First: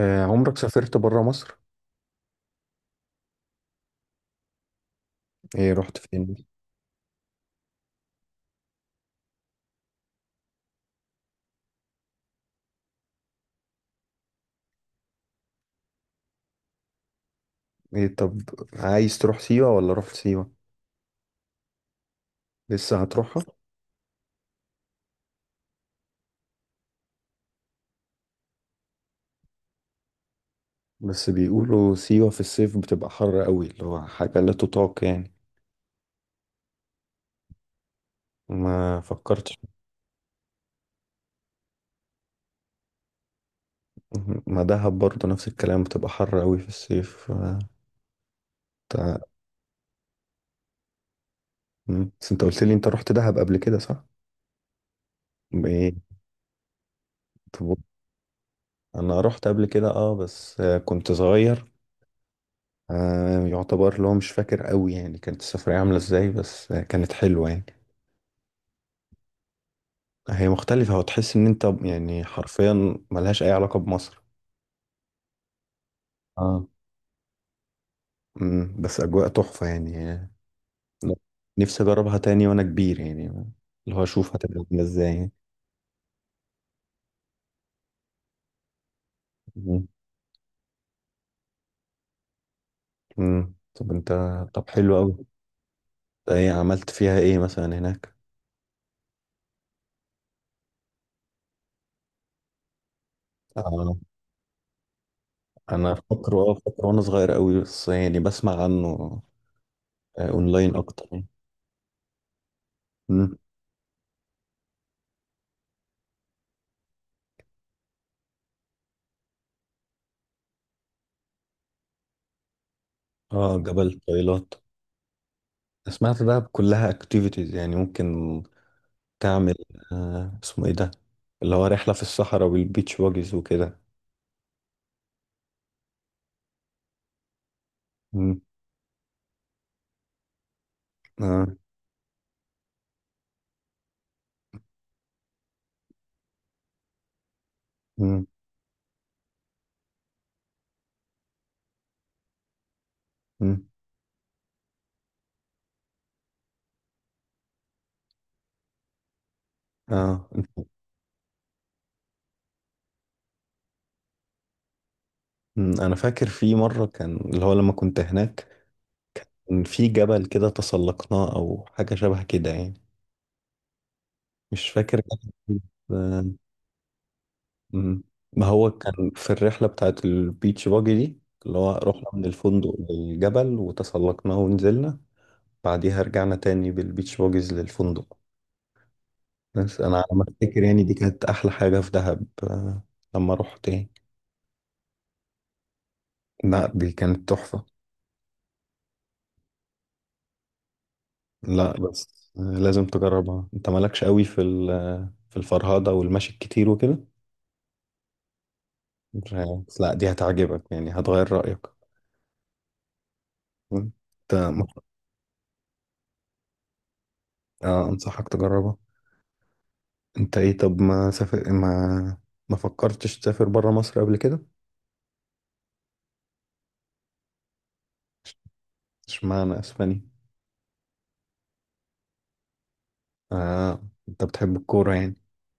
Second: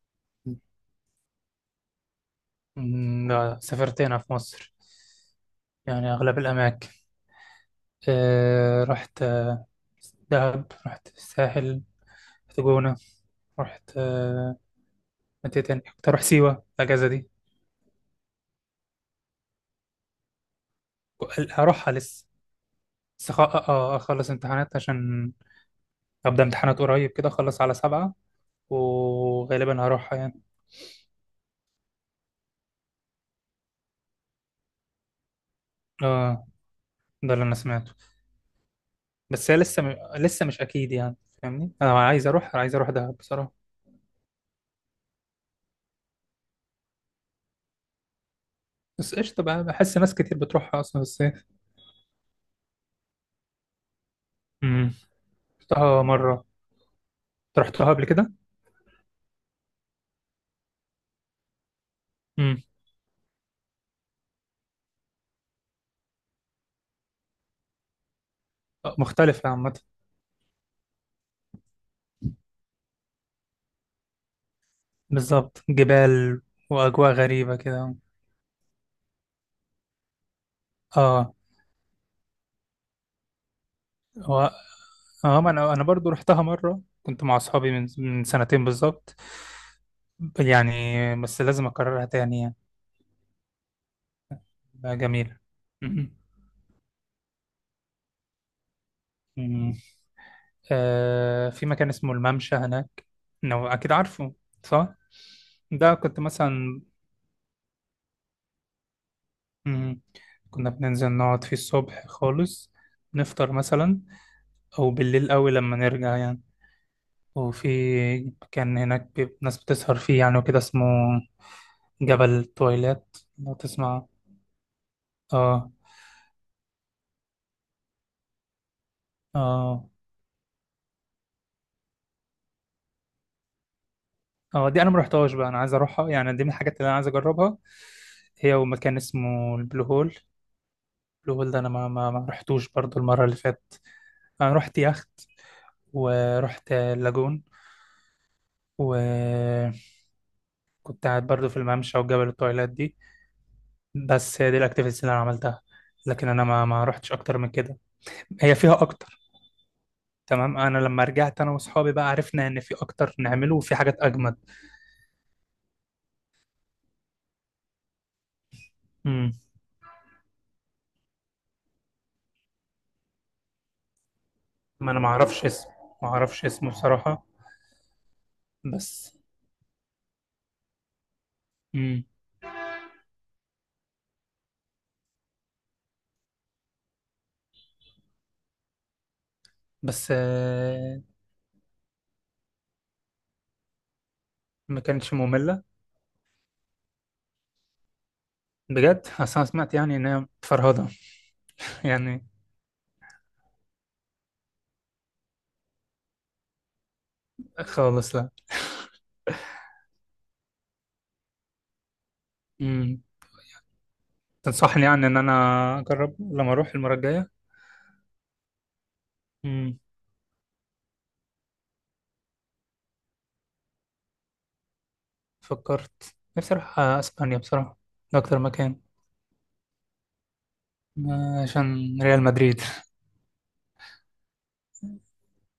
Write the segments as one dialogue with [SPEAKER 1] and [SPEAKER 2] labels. [SPEAKER 1] عمرك سافرت برا مصر؟
[SPEAKER 2] مم، لا سافرت هنا في مصر.
[SPEAKER 1] ايه رحت
[SPEAKER 2] يعني أغلب
[SPEAKER 1] فين؟
[SPEAKER 2] الأماكن. رحت دهب، رحت الساحل، رحت جونة، رحت متى تاني كنت أروح سيوة الأجازة دي.
[SPEAKER 1] ايه طب. عايز تروح سيوة ولا رحت سيوة؟
[SPEAKER 2] هروحها لسه.
[SPEAKER 1] لسه
[SPEAKER 2] بس
[SPEAKER 1] هتروحها.
[SPEAKER 2] أخلص امتحانات عشان أبدأ امتحانات قريب كده، أخلص على 7، وغالبا هروحها يعني.
[SPEAKER 1] بس بيقولوا سيوة في الصيف بتبقى حر قوي اللي هو حاجة لا تطاق يعني.
[SPEAKER 2] آه، ده اللي أنا سمعته.
[SPEAKER 1] ما
[SPEAKER 2] بس
[SPEAKER 1] فكرتش.
[SPEAKER 2] هي لسه مش أكيد يعني، فاهمني. أنا عايز أروح دهب بصراحة.
[SPEAKER 1] مهم. ما دهب برضه نفس الكلام، بتبقى حر قوي في الصيف
[SPEAKER 2] بس
[SPEAKER 1] تع-
[SPEAKER 2] قشطة بقى، بحس ناس كتير بتروحها أصلا بس.
[SPEAKER 1] مم. بس انت قلت لي انت رحت دهب قبل كده، صح؟
[SPEAKER 2] امم،
[SPEAKER 1] ايه
[SPEAKER 2] رحتها مرة. أنت
[SPEAKER 1] طب.
[SPEAKER 2] رحتها قبل كده.
[SPEAKER 1] انا رحت قبل كده اه بس كنت صغير.
[SPEAKER 2] امم.
[SPEAKER 1] يعتبر اللي هو مش فاكر قوي يعني، كانت السفرية عاملة ازاي، بس كانت حلوة يعني.
[SPEAKER 2] مختلفة عامة.
[SPEAKER 1] هي مختلفة وتحس إن أنت يعني حرفيا ملهاش أي علاقة بمصر.
[SPEAKER 2] بالظبط، جبال
[SPEAKER 1] اه.
[SPEAKER 2] وأجواء غريبة كده.
[SPEAKER 1] بس أجواء تحفة يعني.
[SPEAKER 2] اه.
[SPEAKER 1] نفسي أجربها تاني وأنا كبير يعني، اللي هو أشوف
[SPEAKER 2] هو،
[SPEAKER 1] هتبقى عاملة إزاي يعني.
[SPEAKER 2] اه ما انا برضو رحتها مرة، كنت مع اصحابي من سنتين بالظبط
[SPEAKER 1] مم.
[SPEAKER 2] يعني. بس لازم اكررها تاني يعني،
[SPEAKER 1] طب أنت. طب
[SPEAKER 2] بقى
[SPEAKER 1] حلو أوي.
[SPEAKER 2] جميلة. مم.
[SPEAKER 1] أنت إيه عملت فيها إيه مثلا هناك؟
[SPEAKER 2] مم. آه، في مكان اسمه الممشى هناك، لو اكيد
[SPEAKER 1] آه،
[SPEAKER 2] عارفه، صح؟
[SPEAKER 1] أنا
[SPEAKER 2] ده كنت
[SPEAKER 1] فاكره أه
[SPEAKER 2] مثلا.
[SPEAKER 1] فاكره وأنا صغير أوي، بس يعني بسمع عنه
[SPEAKER 2] مم. كنا
[SPEAKER 1] أونلاين أكتر
[SPEAKER 2] بننزل
[SPEAKER 1] يعني.
[SPEAKER 2] نقعد فيه الصبح خالص،
[SPEAKER 1] أمم.
[SPEAKER 2] نفطر مثلا، او بالليل قوي لما نرجع يعني. وفي، كان هناك ناس بتسهر فيه يعني وكده. اسمه جبل تويلات، لو
[SPEAKER 1] أه، جبل
[SPEAKER 2] تسمع.
[SPEAKER 1] طويلات.
[SPEAKER 2] اه.
[SPEAKER 1] سمعت ده كلها أكتيفيتيز يعني ممكن تعمل.
[SPEAKER 2] اه.
[SPEAKER 1] اسمه ايه ده، اللي هو رحلة في الصحراء والبيتش باجز وكده؟
[SPEAKER 2] اه، دي انا ما رحتهاش بقى، انا عايز اروحها يعني، دي من الحاجات اللي انا عايز اجربها،
[SPEAKER 1] مم.
[SPEAKER 2] هي ومكان اسمه البلو هول. البلو
[SPEAKER 1] آه.
[SPEAKER 2] هول ده انا ما رحتوش برضو المره اللي فاتت. انا رحت يخت، ورحت اللاجون،
[SPEAKER 1] مم.
[SPEAKER 2] وكنت قاعد برضو في الممشى وجبل التويلات دي.
[SPEAKER 1] مم.
[SPEAKER 2] بس هي دي الاكتيفيتيز اللي انا عملتها، لكن انا ما رحتش اكتر من كده، هي فيها اكتر.
[SPEAKER 1] آه.
[SPEAKER 2] تمام، انا لما رجعت انا واصحابي بقى، عرفنا ان في اكتر نعمله وفي حاجات اجمد.
[SPEAKER 1] مم. انا فاكر في مرة كان اللي هو لما كنت هناك،
[SPEAKER 2] امم.
[SPEAKER 1] كان في جبل كده تسلقناه او حاجة شبه كده يعني. مش
[SPEAKER 2] ما انا
[SPEAKER 1] فاكر
[SPEAKER 2] ما
[SPEAKER 1] كان
[SPEAKER 2] اعرفش
[SPEAKER 1] إيه.
[SPEAKER 2] اسمه. ما
[SPEAKER 1] آه.
[SPEAKER 2] اعرفش اسمه بصراحة.
[SPEAKER 1] مم. ما هو كان
[SPEAKER 2] بس.
[SPEAKER 1] في الرحلة بتاعت البيتش باجي دي، اللي هو
[SPEAKER 2] امم.
[SPEAKER 1] رحنا من الفندق للجبل وتسلقناه ونزلنا، بعديها رجعنا تاني بالبيتش باجز للفندق. بس انا على
[SPEAKER 2] بس
[SPEAKER 1] ما افتكر يعني، دي كانت احلى حاجه في دهب لما رحت يعني.
[SPEAKER 2] ما كانتش مملة،
[SPEAKER 1] لا، دي كانت تحفه.
[SPEAKER 2] بجد. أصل انا سمعت يعني ان هي فرهضة.
[SPEAKER 1] لا
[SPEAKER 2] يعني
[SPEAKER 1] بس لازم تجربها، انت مالكش قوي في في الفرهده والمشي الكتير وكده.
[SPEAKER 2] خالص لا.
[SPEAKER 1] مش عارف. بس لا، دي هتعجبك يعني، هتغير رايك.
[SPEAKER 2] امم.
[SPEAKER 1] انت
[SPEAKER 2] تنصحني يعني ان انا اجرب لما اروح المرة الجاية.
[SPEAKER 1] انصحك تجربها.
[SPEAKER 2] امم.
[SPEAKER 1] انت ايه طب ما سافر ما ما فكرتش تسافر بره مصر قبل كده؟
[SPEAKER 2] فكرت نفسي اروح اسبانيا بصراحة، ده اكتر مكان،
[SPEAKER 1] اشمعنى اسبانيا؟
[SPEAKER 2] عشان ريال مدريد.
[SPEAKER 1] آه. انت بتحب الكوره يعني؟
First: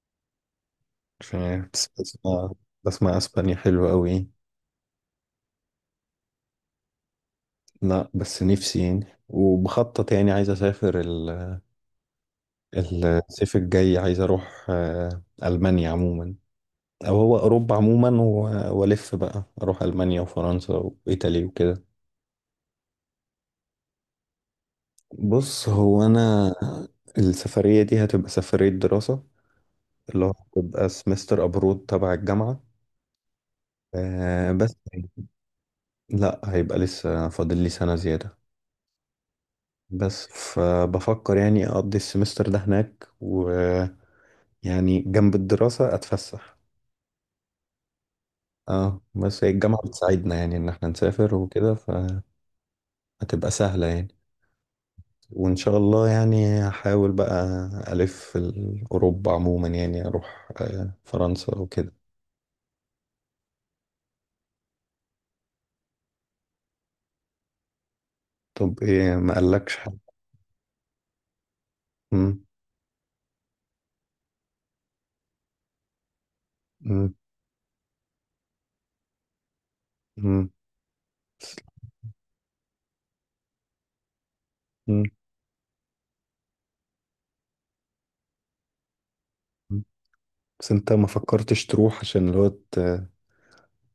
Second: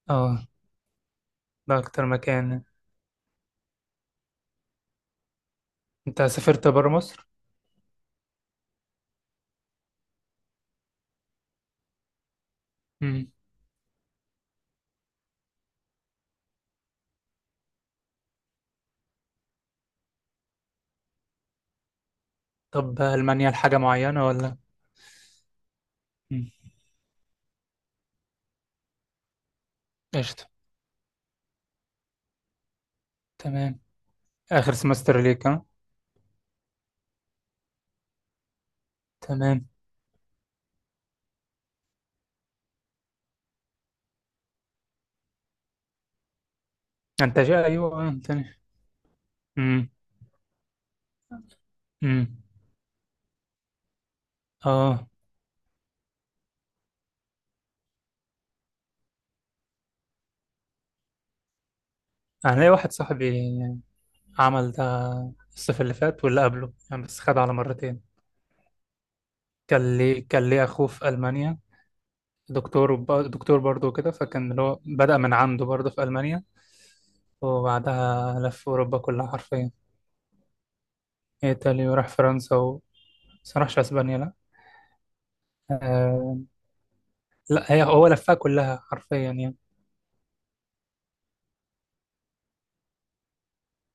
[SPEAKER 2] اه،
[SPEAKER 1] مش عارف،
[SPEAKER 2] ده
[SPEAKER 1] بس
[SPEAKER 2] اكتر
[SPEAKER 1] بسمع
[SPEAKER 2] مكان.
[SPEAKER 1] بسمع اسبانيا حلوه قوي.
[SPEAKER 2] انت سافرت بره مصر؟
[SPEAKER 1] لا بس نفسي يعني وبخطط يعني، عايز اسافر
[SPEAKER 2] مم.
[SPEAKER 1] الصيف الجاي، عايز اروح المانيا عموما. او هو اوروبا عموما والف بقى اروح المانيا وفرنسا وايطاليا وكده.
[SPEAKER 2] طب ألمانيا لحاجة معينة ولا؟
[SPEAKER 1] بص، هو
[SPEAKER 2] مم.
[SPEAKER 1] انا السفريه دي هتبقى سفريه دراسه، اللي هو
[SPEAKER 2] قشطة،
[SPEAKER 1] هتبقى سمستر ابرود تبع الجامعه.
[SPEAKER 2] تمام. آخر
[SPEAKER 1] بس
[SPEAKER 2] سمستر ليك، ها؟
[SPEAKER 1] لا، هيبقى لسه فاضل لي سنه زياده.
[SPEAKER 2] تمام.
[SPEAKER 1] بس فبفكر يعني اقضي السمستر ده هناك ويعني، جنب الدراسه اتفسح.
[SPEAKER 2] أنت جاي أيوه تاني؟
[SPEAKER 1] اه بس هي الجامعة
[SPEAKER 2] مم.
[SPEAKER 1] بتساعدنا يعني ان احنا نسافر وكده،
[SPEAKER 2] مم.
[SPEAKER 1] فهتبقى سهلة يعني.
[SPEAKER 2] آه،
[SPEAKER 1] وان شاء الله يعني هحاول بقى. الف في اوروبا عموما يعني، اروح فرنسا وكده.
[SPEAKER 2] أنا ليا واحد صاحبي عمل ده الصيف اللي فات واللي قبله يعني، بس خد على مرتين.
[SPEAKER 1] طب ايه، ما قالكش حاجة؟
[SPEAKER 2] كان ليه أخوه في ألمانيا،
[SPEAKER 1] مم.
[SPEAKER 2] دكتور دكتور برضه كده، فكان اللي هو بدأ من عنده برضه في ألمانيا،
[SPEAKER 1] مم.
[SPEAKER 2] وبعدها لف أوروبا كلها حرفيا،
[SPEAKER 1] مم.
[SPEAKER 2] إيطاليا، وراح فرنسا بس ما راحش أسبانيا لأ.
[SPEAKER 1] مم.
[SPEAKER 2] آه، لا، هي هو لفها كلها حرفيا يعني.
[SPEAKER 1] مم. بس انت ما فكرتش تروح عشان اللي هو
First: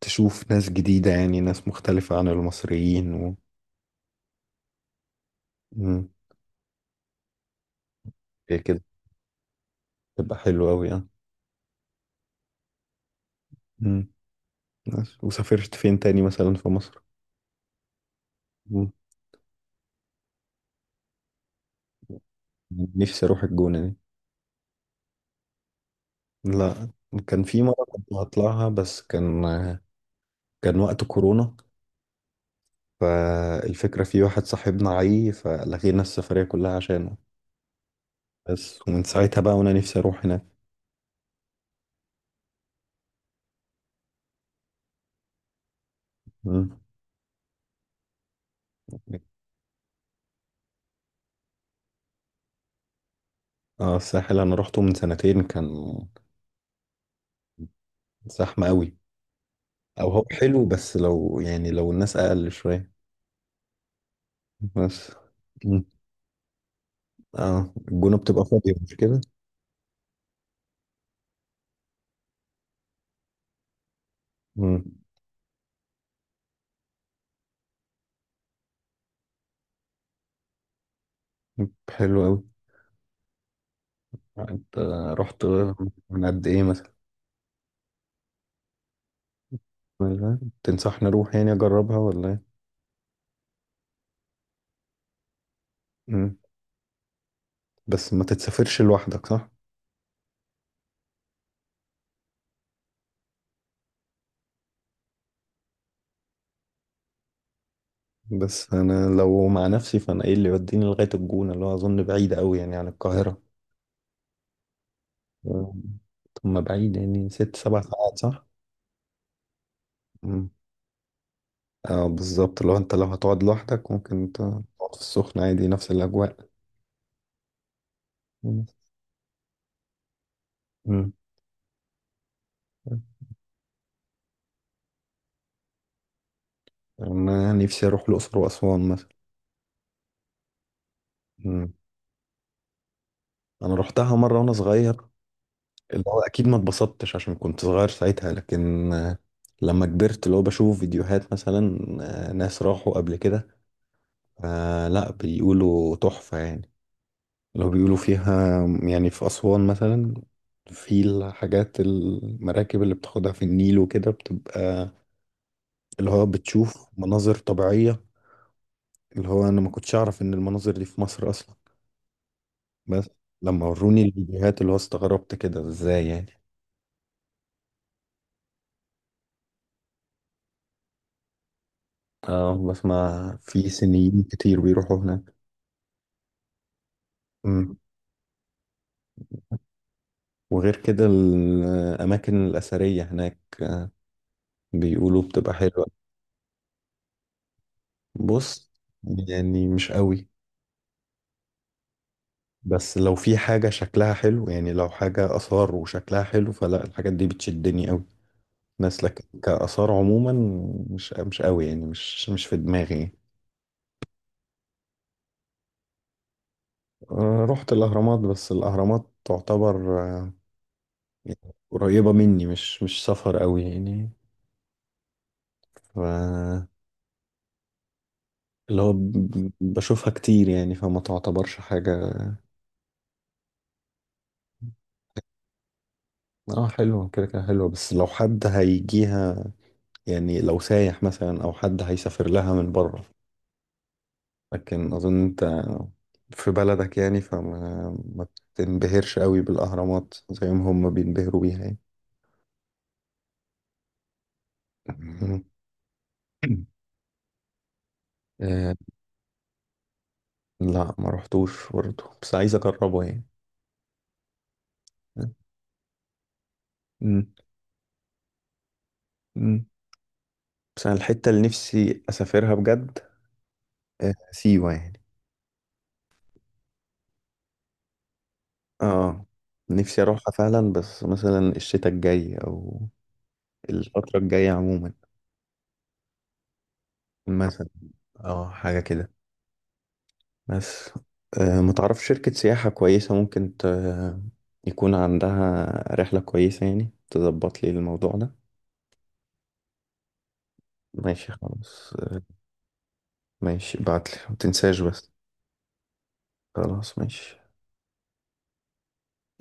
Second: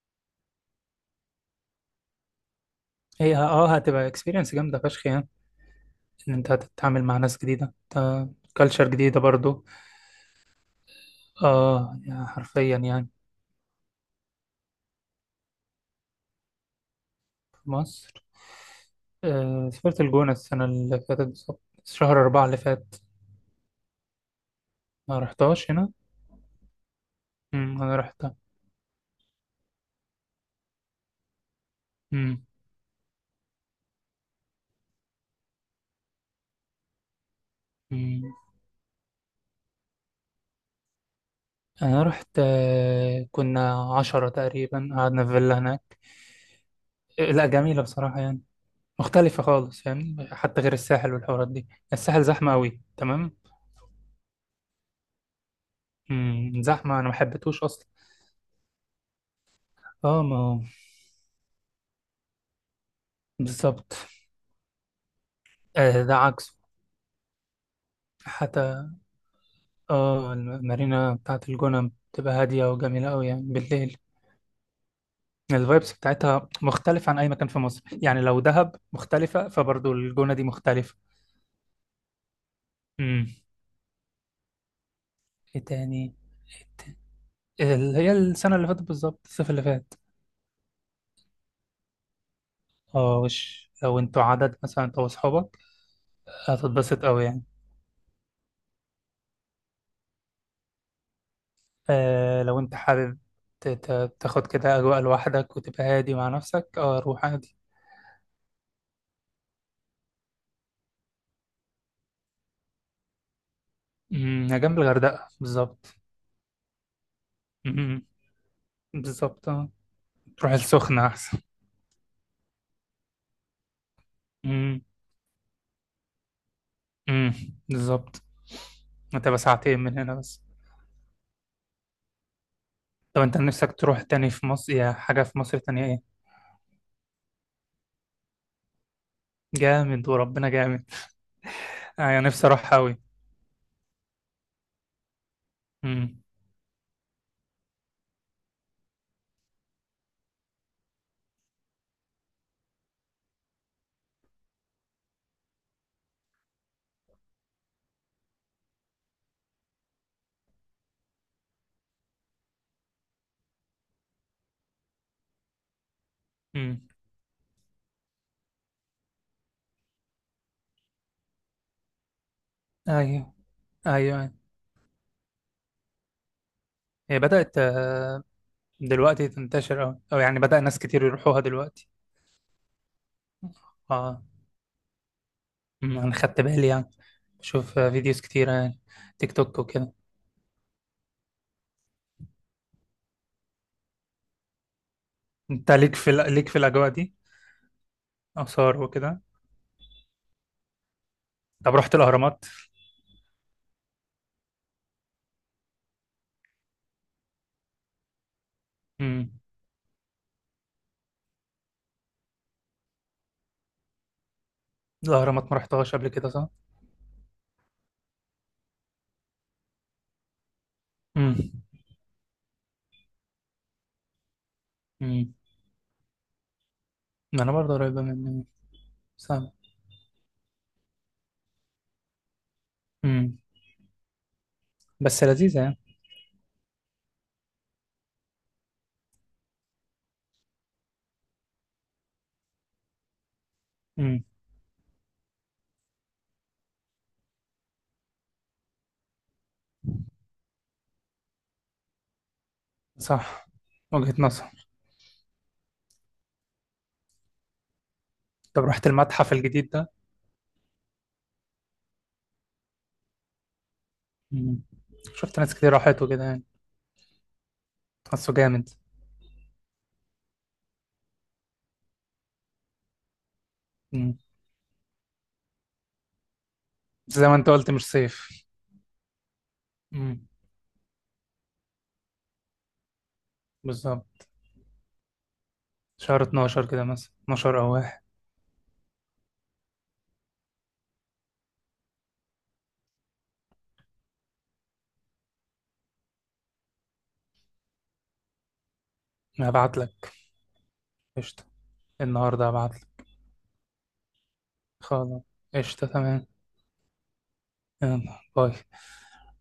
[SPEAKER 1] تشوف ناس جديدة يعني، ناس مختلفة عن المصريين و...
[SPEAKER 2] هي هتبقى اكسبيرينس جامده فشخ يعني،
[SPEAKER 1] مم.
[SPEAKER 2] ان انت هتتعامل مع ناس جديده،
[SPEAKER 1] هي كده
[SPEAKER 2] كلتشر جديده برضو.
[SPEAKER 1] تبقى حلوة اوي اه.
[SPEAKER 2] اه، يعني حرفيا يعني.
[SPEAKER 1] مم. بس. وسافرت فين تاني مثلا في مصر؟
[SPEAKER 2] في مصر.
[SPEAKER 1] مم.
[SPEAKER 2] آه، سافرت الجونه السنه اللي فاتت بالظبط، شهر 4 اللي فات.
[SPEAKER 1] نفسي اروح الجونة.
[SPEAKER 2] ما رحتهاش هنا.
[SPEAKER 1] لا. كان في
[SPEAKER 2] أمم،
[SPEAKER 1] مرة
[SPEAKER 2] انا
[SPEAKER 1] كنت
[SPEAKER 2] رحت.
[SPEAKER 1] هطلعها بس كان وقت كورونا،
[SPEAKER 2] أمم.
[SPEAKER 1] فالفكرة في واحد صاحبنا عي فلغينا السفرية كلها عشانه.
[SPEAKER 2] أمم.
[SPEAKER 1] بس، ومن ساعتها بقى وانا نفسي اروح هناك.
[SPEAKER 2] انا رحت، كنا 10 تقريبا، قعدنا في فيلا هناك.
[SPEAKER 1] مم.
[SPEAKER 2] آه، لا، جميله بصراحه يعني. مختلفه خالص يعني، حتى غير الساحل والحوارات دي، الساحل زحمه قوي، تمام.
[SPEAKER 1] اه، الساحل انا روحته من سنتين، كان
[SPEAKER 2] امم، زحمة، أنا ما حبيتهوش أصلا.
[SPEAKER 1] زحمة قوي. او
[SPEAKER 2] اه،
[SPEAKER 1] هو
[SPEAKER 2] ما هو
[SPEAKER 1] حلو، بس لو يعني، لو الناس اقل شوية.
[SPEAKER 2] بالظبط.
[SPEAKER 1] بس. مم.
[SPEAKER 2] آه، ده عكسه
[SPEAKER 1] اه، الجونة بتبقى فاضية،
[SPEAKER 2] حتى.
[SPEAKER 1] مش كده؟
[SPEAKER 2] اه، المارينا بتاعت الجونة بتبقى هادية وجميلة أوي يعني بالليل.
[SPEAKER 1] مم.
[SPEAKER 2] الفايبس بتاعتها مختلفة عن أي مكان في مصر يعني، لو دهب مختلفة فبرضو الجونة دي مختلفة.
[SPEAKER 1] حلو قوي.
[SPEAKER 2] امم.
[SPEAKER 1] انت رحت
[SPEAKER 2] ايه تاني؟
[SPEAKER 1] من قد ايه
[SPEAKER 2] إيه
[SPEAKER 1] مثلا؟
[SPEAKER 2] تاني؟ اللي هي السنة اللي فاتت بالظبط، الصيف اللي فات.
[SPEAKER 1] تنصحني اروح يعني اجربها ولا ايه؟
[SPEAKER 2] اه، وش لو انتوا عدد، مثلا انت واصحابك،
[SPEAKER 1] مم.
[SPEAKER 2] هتتبسط أوي يعني.
[SPEAKER 1] بس ما تتسافرش لوحدك، صح؟
[SPEAKER 2] آه، لو انت حابب تاخد كده اجواء لوحدك وتبقى هادي مع نفسك، اه، روح عادي.
[SPEAKER 1] بس انا لو مع نفسي، فانا ايه اللي يوديني لغايه الجونه، اللي هو اظن بعيد قوي يعني عن القاهره.
[SPEAKER 2] امم. هي جنب الغردقه
[SPEAKER 1] مم.
[SPEAKER 2] بالظبط.
[SPEAKER 1] طب، ما بعيد يعني ست سبع
[SPEAKER 2] امم،
[SPEAKER 1] ساعات صح؟
[SPEAKER 2] بالظبط اه.
[SPEAKER 1] مم.
[SPEAKER 2] تروح السخنه احسن.
[SPEAKER 1] اه، بالظبط، لو هتقعد لوحدك ممكن تقعد
[SPEAKER 2] امم.
[SPEAKER 1] في السخنه عادي، نفس الاجواء.
[SPEAKER 2] امم، بالظبط.
[SPEAKER 1] مم.
[SPEAKER 2] هتبقى ساعتين من هنا بس.
[SPEAKER 1] مم.
[SPEAKER 2] طب انت نفسك تروح تاني في مصر، يا حاجه في مصر تانية، ايه؟
[SPEAKER 1] انا نفسي اروح الاقصر واسوان مثلا.
[SPEAKER 2] جامد، وربنا جامد.
[SPEAKER 1] مم.
[SPEAKER 2] انا نفسي اروح قوي.
[SPEAKER 1] انا روحتها مره وانا صغير، اللي هو
[SPEAKER 2] امم.
[SPEAKER 1] اكيد ما اتبسطتش عشان كنت صغير ساعتها، لكن لما كبرت اللي هو بشوف فيديوهات مثلا، ناس راحوا قبل كده. لا، بيقولوا تحفة يعني. اللي هو بيقولوا فيها يعني في أسوان مثلا، في الحاجات المراكب اللي بتاخدها في النيل وكده، بتبقى اللي هو
[SPEAKER 2] امم.
[SPEAKER 1] بتشوف مناظر طبيعية، اللي هو أنا ما كنتش أعرف إن المناظر دي في مصر أصلا. بس
[SPEAKER 2] ايوه.
[SPEAKER 1] لما وروني
[SPEAKER 2] ايوه، أيوة.
[SPEAKER 1] الفيديوهات اللي هو استغربت كده، إزاي يعني.
[SPEAKER 2] هي بدات دلوقتي تنتشر أوي، أو يعني بدأ ناس كتير يروحوها دلوقتي.
[SPEAKER 1] اه، بسمع في
[SPEAKER 2] اه.
[SPEAKER 1] سنيين كتير بيروحوا هناك.
[SPEAKER 2] أمم، انا خدت بالي يعني،
[SPEAKER 1] مم.
[SPEAKER 2] بشوف فيديوز كتيرة يعني، تيك توك وكده.
[SPEAKER 1] وغير كده الأماكن الأثرية هناك بيقولوا بتبقى
[SPEAKER 2] انت
[SPEAKER 1] حلوة.
[SPEAKER 2] ليك ليك في الاجواء دي،
[SPEAKER 1] بص،
[SPEAKER 2] اثار وكده؟
[SPEAKER 1] يعني مش قوي.
[SPEAKER 2] طب رحت الاهرامات؟
[SPEAKER 1] بس لو في حاجة شكلها حلو يعني، لو حاجة آثار وشكلها حلو، فلا، الحاجات دي بتشدني قوي. ناس لك
[SPEAKER 2] امم.
[SPEAKER 1] كآثار عموما مش قوي يعني، مش في دماغي يعني.
[SPEAKER 2] الاهرامات ما رحتهاش قبل كده، صح؟
[SPEAKER 1] رحت الأهرامات، بس الأهرامات تعتبر
[SPEAKER 2] امم.
[SPEAKER 1] يعني قريبة مني، مش سفر قوي يعني.
[SPEAKER 2] امم،
[SPEAKER 1] ف
[SPEAKER 2] ما انا برضه قريبة مني يعني.
[SPEAKER 1] اللي هو
[SPEAKER 2] صح.
[SPEAKER 1] بشوفها كتير يعني، فما تعتبرش حاجة.
[SPEAKER 2] امم. بس لذيذة يعني.
[SPEAKER 1] اه حلوة كده كده حلوة، بس لو حد هيجيها يعني، لو سايح مثلا أو حد هيسافر لها من بره.
[SPEAKER 2] امم.
[SPEAKER 1] لكن أظن أنت في بلدك يعني، فما ما تنبهرش قوي بالأهرامات زي ما هم بينبهروا بيها يعني.
[SPEAKER 2] صح، وجهة نظر.
[SPEAKER 1] مم.
[SPEAKER 2] طب
[SPEAKER 1] آه،
[SPEAKER 2] رحت المتحف الجديد ده؟
[SPEAKER 1] لا، ما رحتوش برضه، بس عايز أجربه يعني.
[SPEAKER 2] امم. شفت ناس كتير راحت وكده يعني،
[SPEAKER 1] مم.
[SPEAKER 2] حاسه جامد.
[SPEAKER 1] مم. بس أنا الحتة اللي نفسي أسافرها بجد
[SPEAKER 2] امم.
[SPEAKER 1] سيوة يعني.
[SPEAKER 2] بس زي ما انت قلت مش صيف.
[SPEAKER 1] اه. نفسي
[SPEAKER 2] امم،
[SPEAKER 1] أروحها فعلا بس مثلا الشتاء الجاي، أو الفترة
[SPEAKER 2] بالظبط،
[SPEAKER 1] الجاية عموما
[SPEAKER 2] شهر 12 كده مثلا، 12
[SPEAKER 1] مثلا.
[SPEAKER 2] او واحد.
[SPEAKER 1] اه، حاجة كده. بس ما تعرف شركة سياحة كويسة ممكن يكون عندها رحلة كويسة يعني، تظبط لي الموضوع ده.
[SPEAKER 2] هبعت لك.
[SPEAKER 1] ماشي،
[SPEAKER 2] قشطة.
[SPEAKER 1] خلاص.
[SPEAKER 2] النهارده هبعتلك.
[SPEAKER 1] ماشي، بعتلي ما تنساش بس.
[SPEAKER 2] خلاص. قشطة، تمام.
[SPEAKER 1] خلاص، ماشي.
[SPEAKER 2] يلا باي.